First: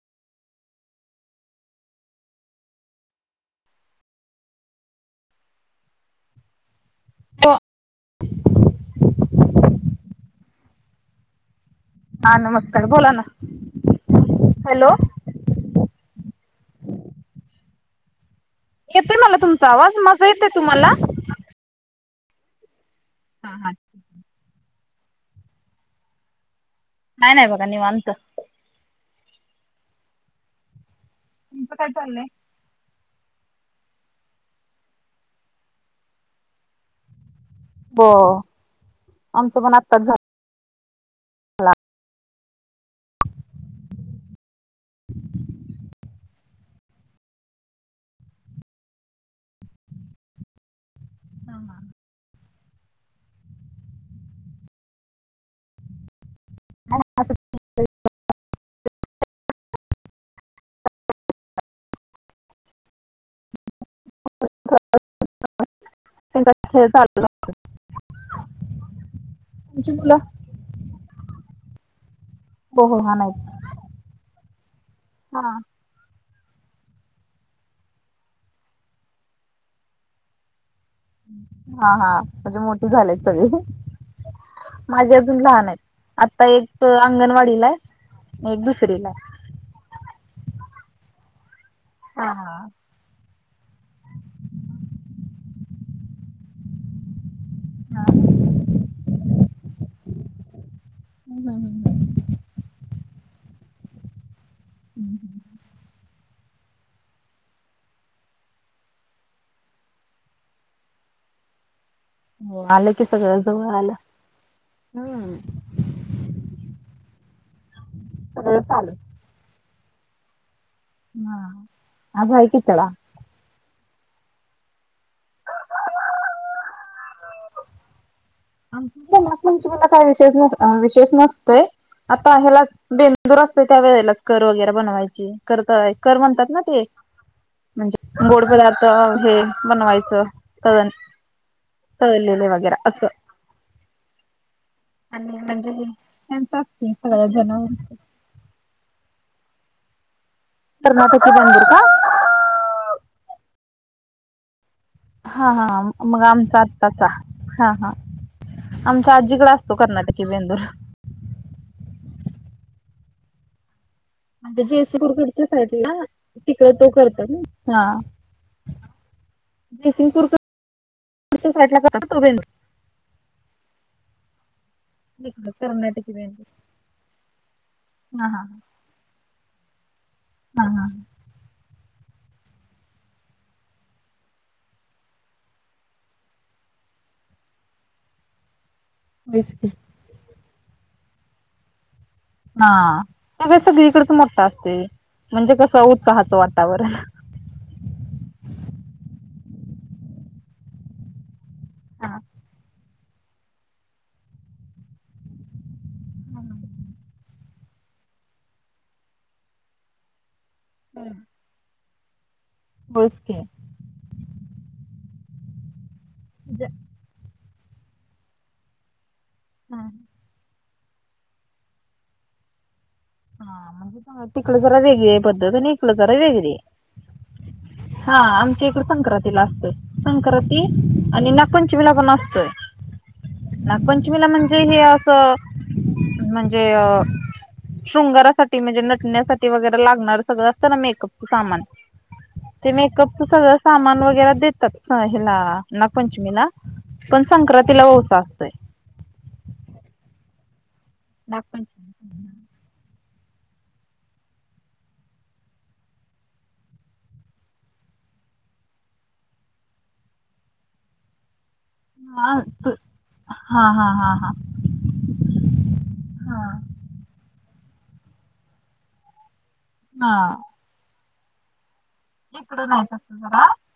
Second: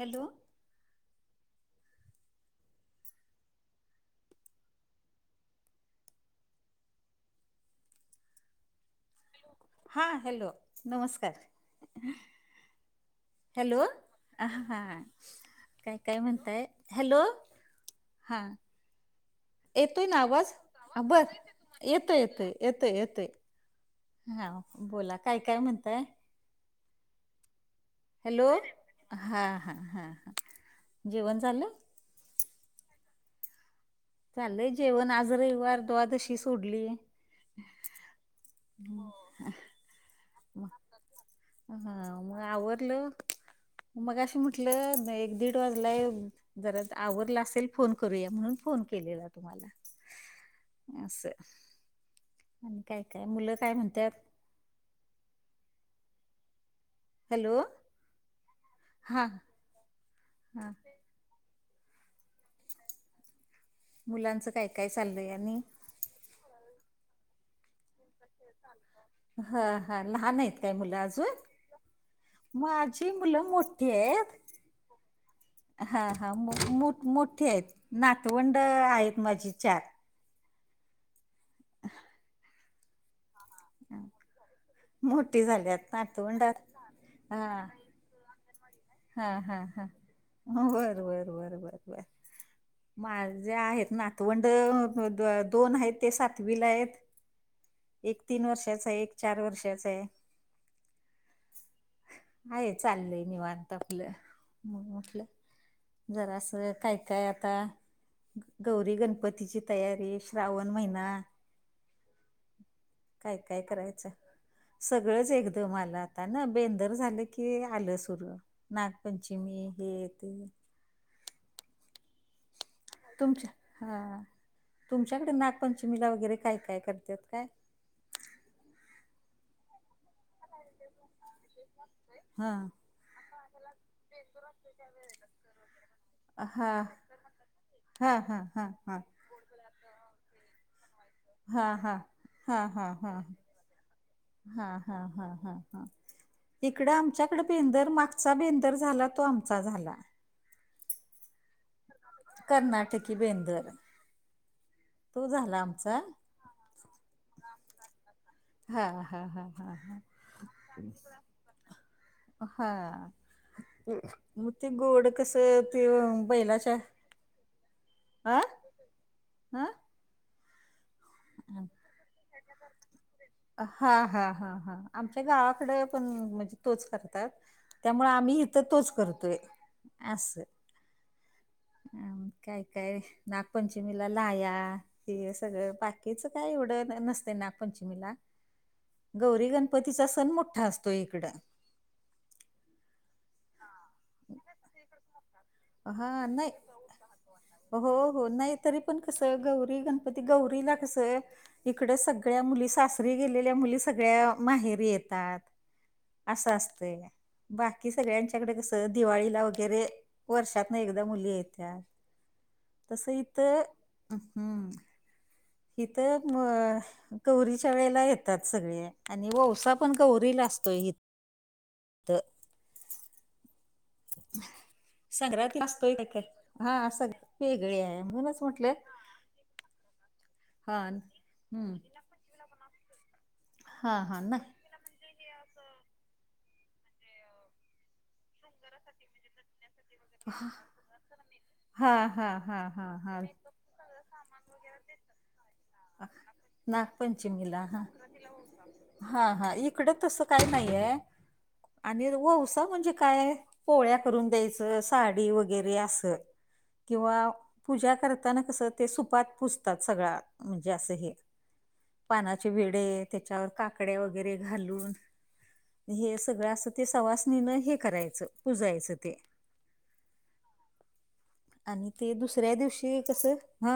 Hello. हो. हा hello नमस्कार. हा नमस्कार बोला ना. हॅलो हा हॅलो काय काय म्हणताय हॅलो. हा. येतोय मला तुमचा आवाज येतोय ना माझा येत आवाज आहे तुम्हाला. बर येतोय येतोय येतोय येतोय. हा हा. हा बोला काय काय म्हणताय. काय नाही बघा निवांत. हॅलो हा हा हा जेवण झालं. झाले चाललय जेवण आज रविवार दुवादशी सोडली. ब मग आमचं पण आत्ताच झालं. हा मग आवरलं. मगाशी म्हटलं एक-दीड वाजलाय जरा आवरला असेल फोन करूया म्हणून फोन केलेला तुम्हाला. असं आणि काय काय मुलं काय म्हणत्यात हॅलो हा हा. मुलांचा काय काय चाललंय आणि त्यांच खेळ चालूच असतय. हा तुमची हा मुलं लहान आहेत का मुलं अजून. हो हो माझी हा नाही मुलं मोठी आहेत. हा. हा हा मोठ मोठे आहेत नातवंड आहेत माझे चार. हा हा म्हणजे मोठे झाले सगळे. माझे अजून मोठी लहान झाल्यात आहेत आता नातवंडात एक हा अंगणवाडीला आहे. एक दुसरीला. हा आहे हा हा. बर बर बर बर बर. हा हा. माझे आहेत नातवंड दोन आहेत ते सातवीला आहेत. एक हा तीन वर्षाच आहे एक चार वर्षाच आहे. हम्मम्म. आहे चाललंय निवांत आपलं म्हटलं जरा असं काय काय आता गौरी गणपतीची तयारी श्रावण महिना [unintelligible] काय काय जवळ आलं करायचा सगळच हम्म एकदम आला. आता ना बेंदर झालं की आला सुरू सगळं चालू नागपंचमी हे ते हा आबा हाय की त्याला. तुमच्या हा तुमच्याकडे नागपंचमीला वगैरे काय काय करतात काय? आमचे इतना नागपंचमीला काय विशेष विशेष नसतय आत्ता हा ह्याला. [unintelligible] बेंदूर असते त्या वेळेला कर वगैरे बनवायची करताय कर म्हणतात ना हा ते हा म्हणजे हा गोड हा पदार्थ हा हे बनवायचं करं हा हा हा हा हा हा हा हा आणि हा म्हणजे हे हा त्यांच असते इकडे सगळ्या आमच्याकडे जण बेंदर म चा बेंदर झाला तो आमचा झाला. कर्नाटकची बेंदूर का? कर्नाटकी बेंदूर. हा हा मग आमचा आत्ताचा हा हा. हा आमच्या हा हा आजीकडे असतो हा हा कर्नाटकी बेंदूर. हा मग म्हणजे ते गोड कस जयसिंगपूरकडच्या ते साईडला तिकडे बैलाच्या तो करतात ना. हा हं हा सिंगपूरच्या साईड ला करतात का बेंदूर [unintelligible] हा हा हा हा. आमच्या इकडं गावाकडे पण कर्नाटकी म्हणजे बेंदूर तोच करतात त्यामुळे हा आम्ही हा इथं तोच करतोय. अस. हा हा अ काय काय नागपंचमीला लाह्या हे सगळं बाकीच काय एवढं नसतय नाग पंचमीला. होयच गौरी की. गणपतीचा सण मोठा असतो इकड. हा तोतर सगळी कडेच मोठा असतो म्हणजे कस हा नाही हो हो नाही तरी पण कस गौरी गणपती गौरीला कस इकड हा सगळ्या मुली सासरी गेलेल्या मुली सगळ्या माहेरी येतात. असं असतंय बाकी सगळ्यांच्याकडे कसं दिवाळीला वगैरे वर्षात न एकदा मुली येत्यात तसं होयच की. इथ हम् हिथ गौरीच्या वेळेला येतात सगळे आणि ओवसा हा पण गौ गौरी ला असतो इथ'' हा मग हा तिकडे जरा वेगळी आहे पद्धत संग्रहातील आणि इकड असतोय काय जरा काय? वेगळी हा सग वेगळी आहे हा म्हणूनच आमच्या म्हटलं इकड संक्रांत. ला असतोय संक्रांती हा आणि हम्म. नागपंचमीला पण असतोय. हा हा नागपंचमीला ना म्हणजे हे असं म्हणजे शृंगारासाठी म्हणजे नटण्यासाठी ते वगैरे लागणार सगळ असत ना मेकअपच सामान हा हा हा ते हा हा. मेकअपच सगळं अस सामान वगैरे देतात हेला नागपंचमीला पण नागपंचमीला हा संक्रांतीला ओवसा असतोय. हा हा इकडे तसं काय नाहीये नागपंचमी आणि वौसा म्हणजे काय आहे? पोळ्या करून द्यायचं साडी वगैरे असं किंवा पूजा करताना कसं ते सुपात पुजतात सगळा म्हणजे असं हे हा पानाचे तू वीडे त्याच्यावर हा हा काकड्या हा हा वगैरे घालून हे सगळं असं ते सवासणीनं हे करायचं पुजायचं ते हा. आणि ते दुसऱ्या इकडं नाही दिवशी तसं कस जरा हा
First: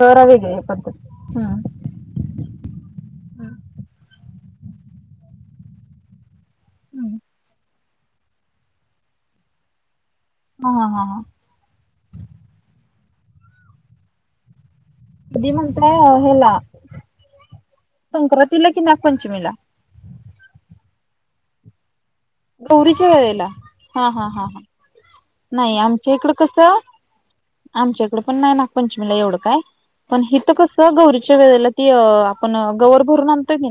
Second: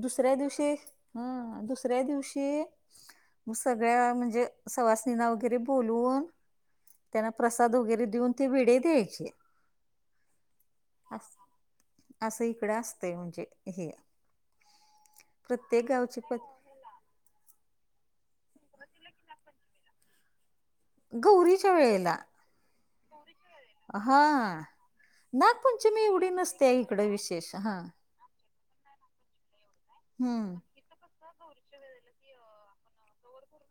जरा दुसऱ्या वेगळी आहे दिवशी पद्धत हा हम्म दुस दुसऱ्या दिवशी सगळ्या म्हणजे सवासनींना वगैरे बोलवून हम्म त्यांना प्रसाद वगैरे देऊन ते विडे दयायचे. हा. हा. असं इकड असतंय म्हणजे हे कधी प्रत्येक म्हणताय गावचे प ह्याला संक्रांतीला कि नागपंचमीला गौरीच्या वेळेला हा नाही नागपंचमी आमच्या एवढी नसते हा इकडे विशेष हा. इकड पण नाही नागपंचमीला एवढं काय. पण हित हम्म कसं गौरीच्या वेळेला ती आपण गौवर भरून आणतोय की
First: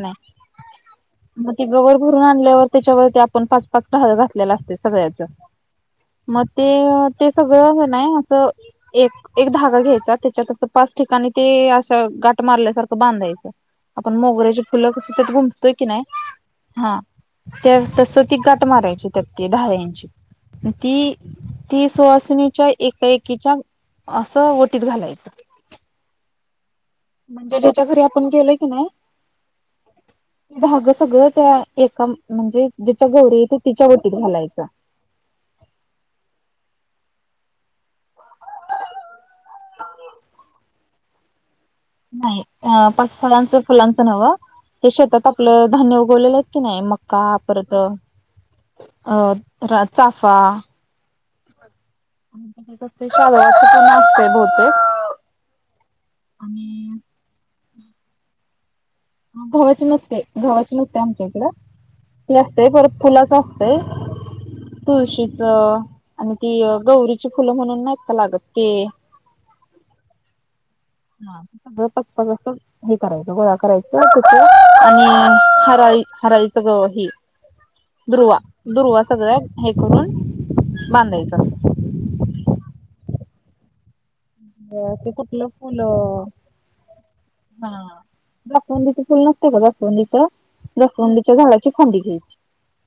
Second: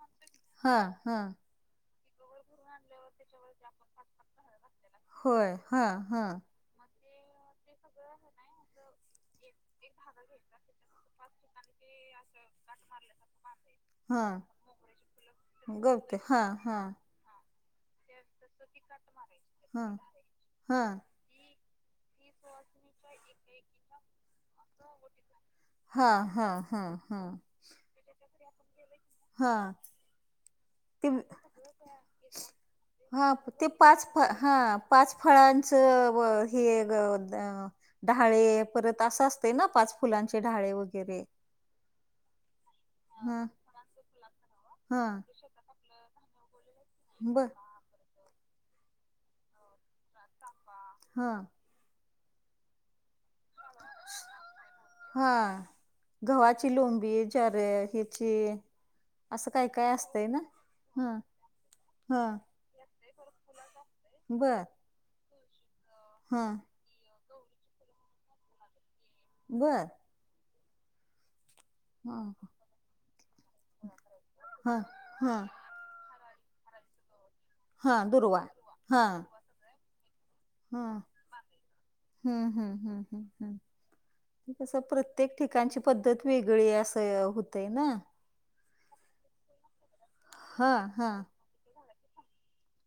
हां, हां. नाही ती गवरं भरून आणल्यावर त्याच्यावरती आपण पाच पाच डहाळ घातलेला असते सगळ्याचं. होय. हां. हां, मग ते ते सगळं हे नाही असं एक एक धागा घ्यायचा त्याच्यात असं पाच ठिकाणी ते अशा गाठ मारल्यासारखं बांधायचं. आपण हां. मोगऱ्याची फुलं कस त्यात गुमतोय की नाही गवते. हां, हां. हा. त्या तस ती गाठ मारायची त्या हां. डहाल्याची हां, ती ती सुवासणीच्या एका एकीच्या असं ओटीत घालायची. हा हा हा. म्हणजे ज्याच्या घरी आपण गेलो की नाही. हा. धागं सगळं त्या एका म्हणजे ज्याच्या गौरीे आहे तिच्या वटीत घालायचं. हा पाच फळांचं हे व हे ग डहाळे परत असं असते ना पाच फुलांचे डहाळे वगैरे. नाही पाच हां, फळांचं फुलांचं नव्हं ते हां. शेतात आपलं धान्य उगवलेलं आहे की नाही मग मका बरं. परत चाफा हा. सावल्याच पण असते बहुतेक आणि टोमबील विचार हिची गव्हाचि नसते गव्हाचि नसते हां, आमच्या इकडं. हां. नसतय परत फुलाच असतय. बरं. तुळशीचं आणि हा ती गौरीची फुलं म्हणून नाहीका लागत ते. बर हे पाच हा पाच असं हे गोळा करायच टी ते हा आणि हा हराळी हराळी ग हे दुर्वा दुर्वा हा सगळं हे करून बांधायचं. हंम हंम हंम हंम हंम. ते कसं ते प्रत्येक कुठलं ठिकाणची पद्धत फुलं वेगळी आहे असं होतय हा ना. जास्वंदीच फुल नसतय का हा हा जास्वंदीच्या झाडाची फांदी घ्यायची.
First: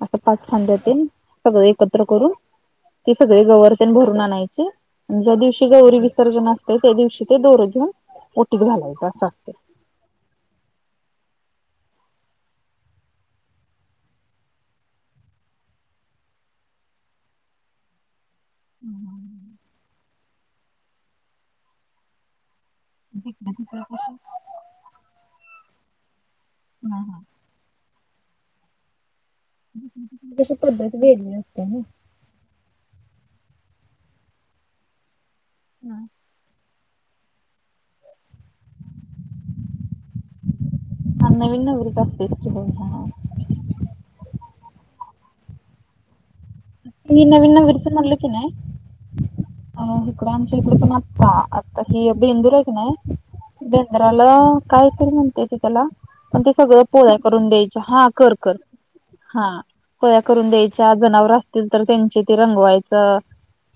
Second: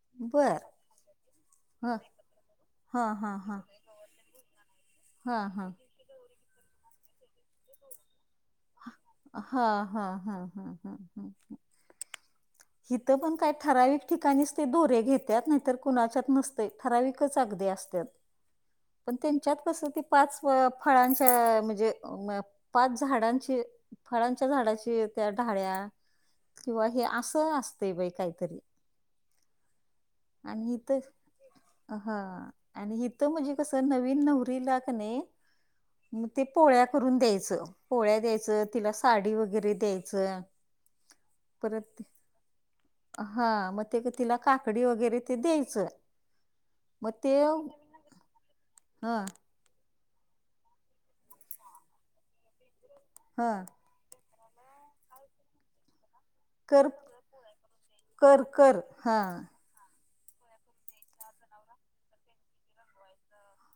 असं पाच बर फांद्या तीन सगळं हा एकत्र करून हा ते हा सगळं हा गवरतेंन भरून आणायची ज्या हा हा दिवशी गौरी विसर्जन असतय त्या दिवशी ते दोर घेऊन ओटीत घालायचं असं हा असतंय. हा हा हा हम्म हम्म ह. हिथं पण काय ठराविक ठिकाणीच ते दोरे घेत्यात नाहीतर कुणाच्यात नसतय ठराविकच अगदी अस त्यात. पण त्यांच्यात कस ते पाच फळांच्या म्हणजे पाच झाडांच्या फळांच्या झाडाची त्या ढाळ्या किंवा हे असं असतय बाई काहीतरी? [inaudible] आणि इथ अ हा आणि इथं म्हणजे कस नवीन नवरीला का नाही हम्म. मग ते पोळ्या करून द्यायचं, पोळ्या द्यायचं तिला साडी वगैरे द्यायचं. हां नवीन नवरीच परत असते की हो हो. हा मग ते तिला काकडी वगैरे ते द्यायचं. मग तुम्ही ते नवीन नवरीच म्हनल की नाय हा अ हीकड आमच्या हीकड पण आत्ता आता ही बेंदूर आहे की नाही हा. बेंद्राला कायतरी म्हणत्याती त्याला पण ते सगळं कर पोळ्या करून द्यायचं हा कर कर हा. पोळ्या करून द्यायच्या, जनावर असतील तर त्यांचे ते रंगवायच,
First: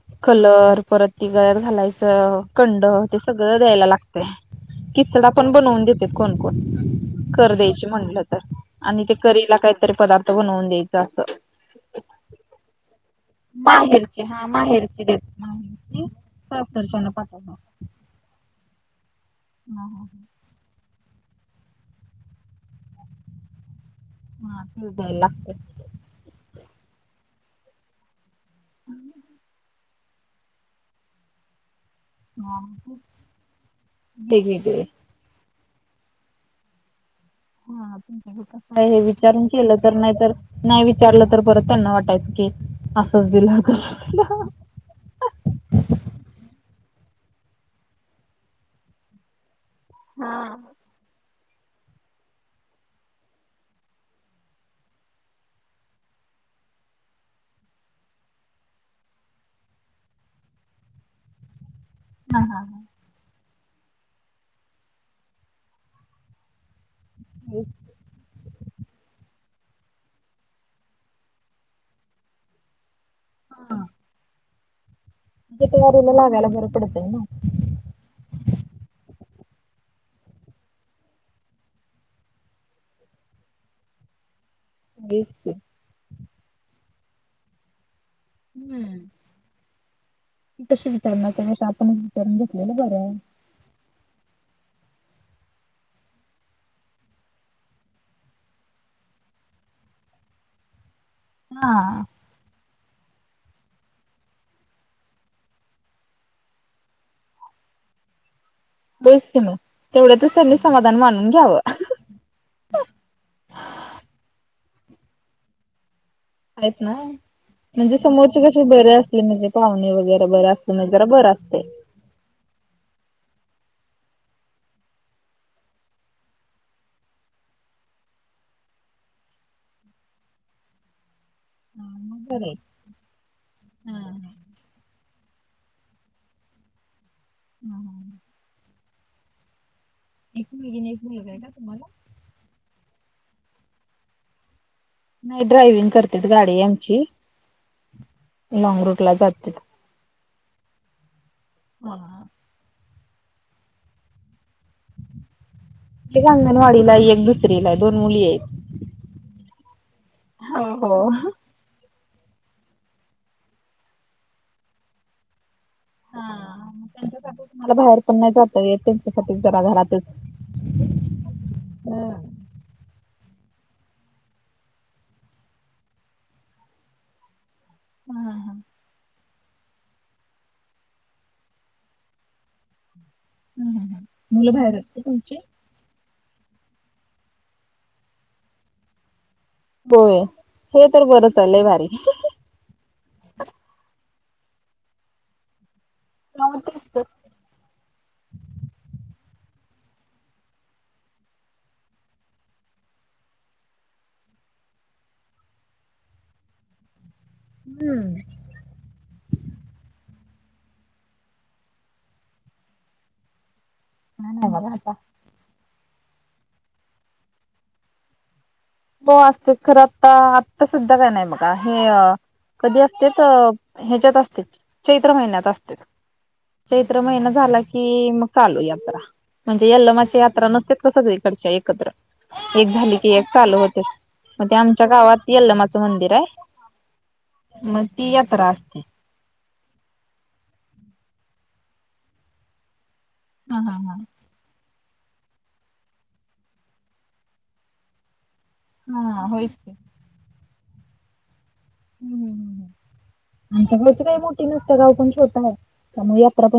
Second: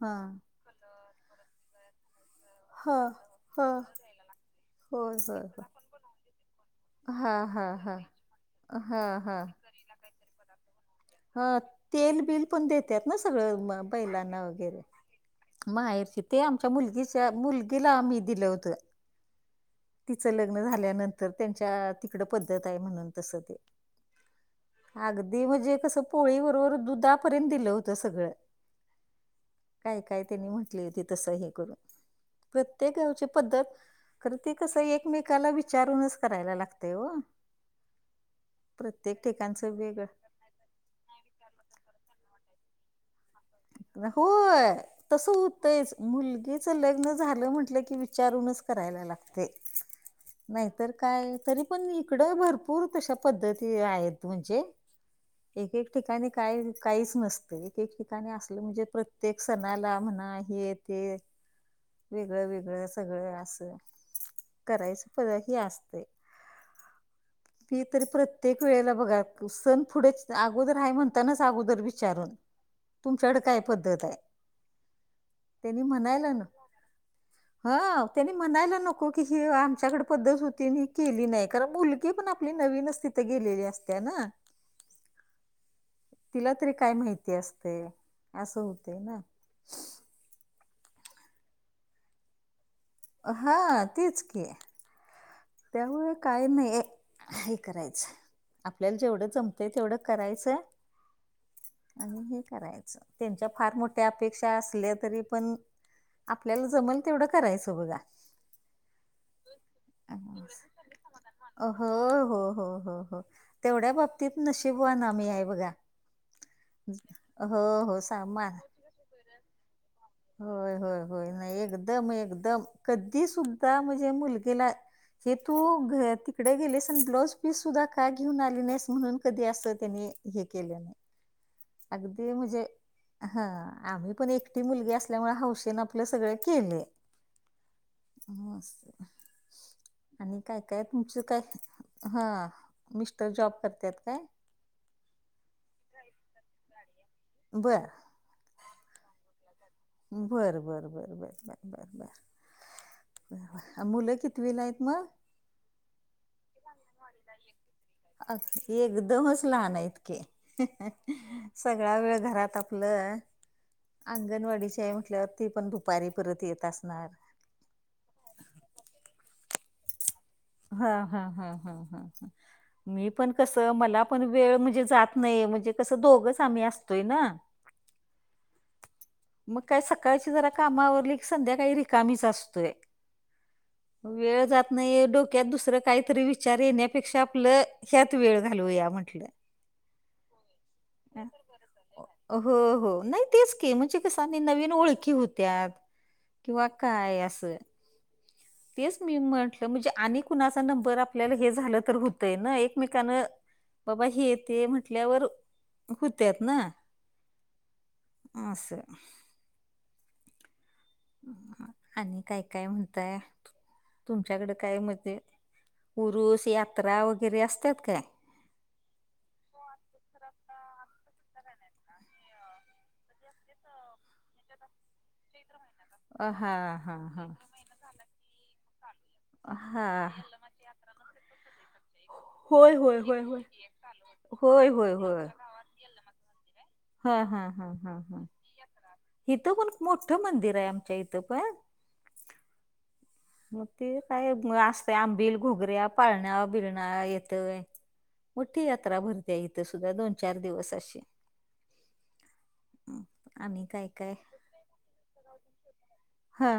हा कलर परत ती गळ्यात घालायचं कंड हा ते सगळं हा द्यायला लागतय, होय किचडा होय पण होय बनवून देत कोण कोण हा कर हा द्यायचे हा म्हणलं तर हा आणि ते हा करीला काहीतरी पदार्थ बनवून द्याय जात अ तेल बिल पण देतात ना सगळं बैलांना वगैरे? [unintelligible] माहेरची ते आमच्या सासरच्यानं मुलगीच्या पाठवलं मुलगीला आम्ही दिलं होत हा हा तिचं लग लग्न झाल्यानंतर त्यांच्या तिकड पद्धत आहे म्हणून तस ते. हा तेच द्यायला अगदी लागतंय म्हणजे कसं पोळी बरोबर दुधापर्यंत दिलं होत सगळं. [inaudible] काय काय त्यांनी म्हटलं होती तसं हे करून. हा प्रत्येक खूप गावची पद्धत खर ते कस वेगवेगळे एक एकमेकाला विचारूनच करायला लागतय ओ. हम काय हे विचारून ठिकाणचं केलं तर वेगळं नाहीतर नाही विचारलं तर परत त्यांना वाटायचं की असंच दिलं. तसं म्हणजे होय. तसं होतंयच मुलगीचं लग्न झालं म्हटलं की विचारूनच करायला लागतय. नाही तर काय तरी पण इकडं भरपूर तशा पद्धती आहेत म्हणजे एक एक ठिकाणी काय काहीच नसतय एक एक ठिका ठिकाणी असलं म्हणजे प्रत्येक सणाला म्हणा हे ते वेगळं वेगळंच सगळं असं करायचं पर हि असतय ती तर प्रत्येक वेळेला बघा सण फुढेच अगोदर आहे म्हणतानाच अगोदर विचारून तुमच्याकड काय पद्धत आहे? त्यांनी म्हणायला ना. फरक पडतोय ना. हा त्यांनी म्हणायला नको की हे आमच्याकडे पद्धत होती ही केली नाही कारण मुलगी पण आपल्या मी नवीनच तिथ गेलेली असत्या ना. बी प तिला तरी काय माहिती असते. असं होते ना हम्म कशी विचारणार आपणच घेतलेलं बरं आहे. हा तीच की, त्यामुळे काय नाही हे करायचं. आपल्याला जेवढं जमतय तेवढं करायचं हा आणि हे करायचं. त्यांच्या फार मोठ्या अपेक्षा असल्या तरी पण आपल्याला जमल तेवढं करायचं बघा. तेच की मग तेवढ्या तर त्यानी समाधान मानून घ्यावं. हो हो हो हो हो तेवढ्या बाबतीत नशिबवान आम्ही आहे बघा. आहेत ना हो म्हणजे हो समोरचे सामान कसे बरे असले म्हणजे पाहुणे वगैरे. बर होय असते होय जरा बर होय नाही असते. एकदम एकदम कधी सुद्धा म्हणजे मुलगीला हे तू तिकडे गेलेस आणि ब्लाऊज पीस सुद्धा का घेऊन आली नाहीस म्हणून कधी असं त्याने. हे केले नाही. हा मग अगदी बरं आहे म्हणजे हा हा आम्ही हा, पण एकटी मुलगी असल्यामुळे हौसेन आपलं सगळ केले. ह [unintelligible] मस्त. आणि एक काय मुलगी काय आणि एक तुमचं मुलगा काय आहे का तुम्हाला हा मिस्टर जॉब करतात काय? नाही ड्रायविंग करत्यात गाडी आहे आमची. बरं. लॉन्ग रूटला जातेत. बर बर बरं बर बर बर बर. मुलं कितविला आहेत मग? एक अंगणवाडीला एक दुसरी ला दोन मुली अ आहेत. एकदमच लहान आहेत की. सगळा वेळ घरात आपलं अंगणवाडीचे आहे म्हटल्या वर. ते पण दुपारी परत येत असणार. मला बाहेर पण नाही जाता येत त्यांच्यासाठी जरा घरात हा हा हा हा हा हा मी पण कसं मला पण वेळ म्हणजे जात नाही म्हणजे कसं दोघच आम्ही असतोय ना. हम ह. मग काही सकाळची जरा कामावरली की संध्याकाळी रिकामीच असतोय. वेळ मुलं जात बाहेर आहेत का नाही तुमची? डोक्यात दुसर काहीतरी विच विचार येण्यापेक्षा आपलं ह्यात वेळ घालवूया म्हंटलं. होय हे तर बरंच लय भारी. हो हो नाही तेच के म्हणजे कस आणि नवीन ओळखी होत्यात. हम्म किंवा काय असं. तेच मी म्हटलं म्हणजे आणि कुणाचा नंबर आपल्याला हे झालं तर होतंय ना एकमेकानं बाबा हे ते म्हटल्यावर होत्यात ना. हम्म आससं. आणि काय काय म्हणताय? तुमच्याकडे नाही बघा काय आता. म्हते- उरुस यात्रा वगैरे असतात काय? हो असतात खरं आता आता सध्या नाही बघा हे आणि- कधी असतेत असं.. ह्याच्यात असते‌. चैत्र महिन्यात असते, हा हा चैत्र हा महिना झाला की मग चालू यात्रा. म्हणजे हा यल्लमाची यात्रा नसते सगळीकडच्या एकत्र एक होय झाली होय की होय एक होय चालू हो. ते होय आमच्या होय होय गावात यल्लमाचं मंदिर आहे. हा हा हा म हा ती हा यात्रा असते. इथं पण मोठं मंदिर आहे आम्हच्या इथं पण. हा मग हा ते हा काय असते आंबिल, घुगऱ्या, पाळण्या बिळणा येतंय. मोठी यात्रा हा भरत्या होयच इथं की सुुद्धा दोन चार दिवस अशी. ह हं, आणि काय आमच्याकडे काय एतकी मोठी नसत्या, गाव पण छोट आहे त्यामुळे यात्रा पण- हा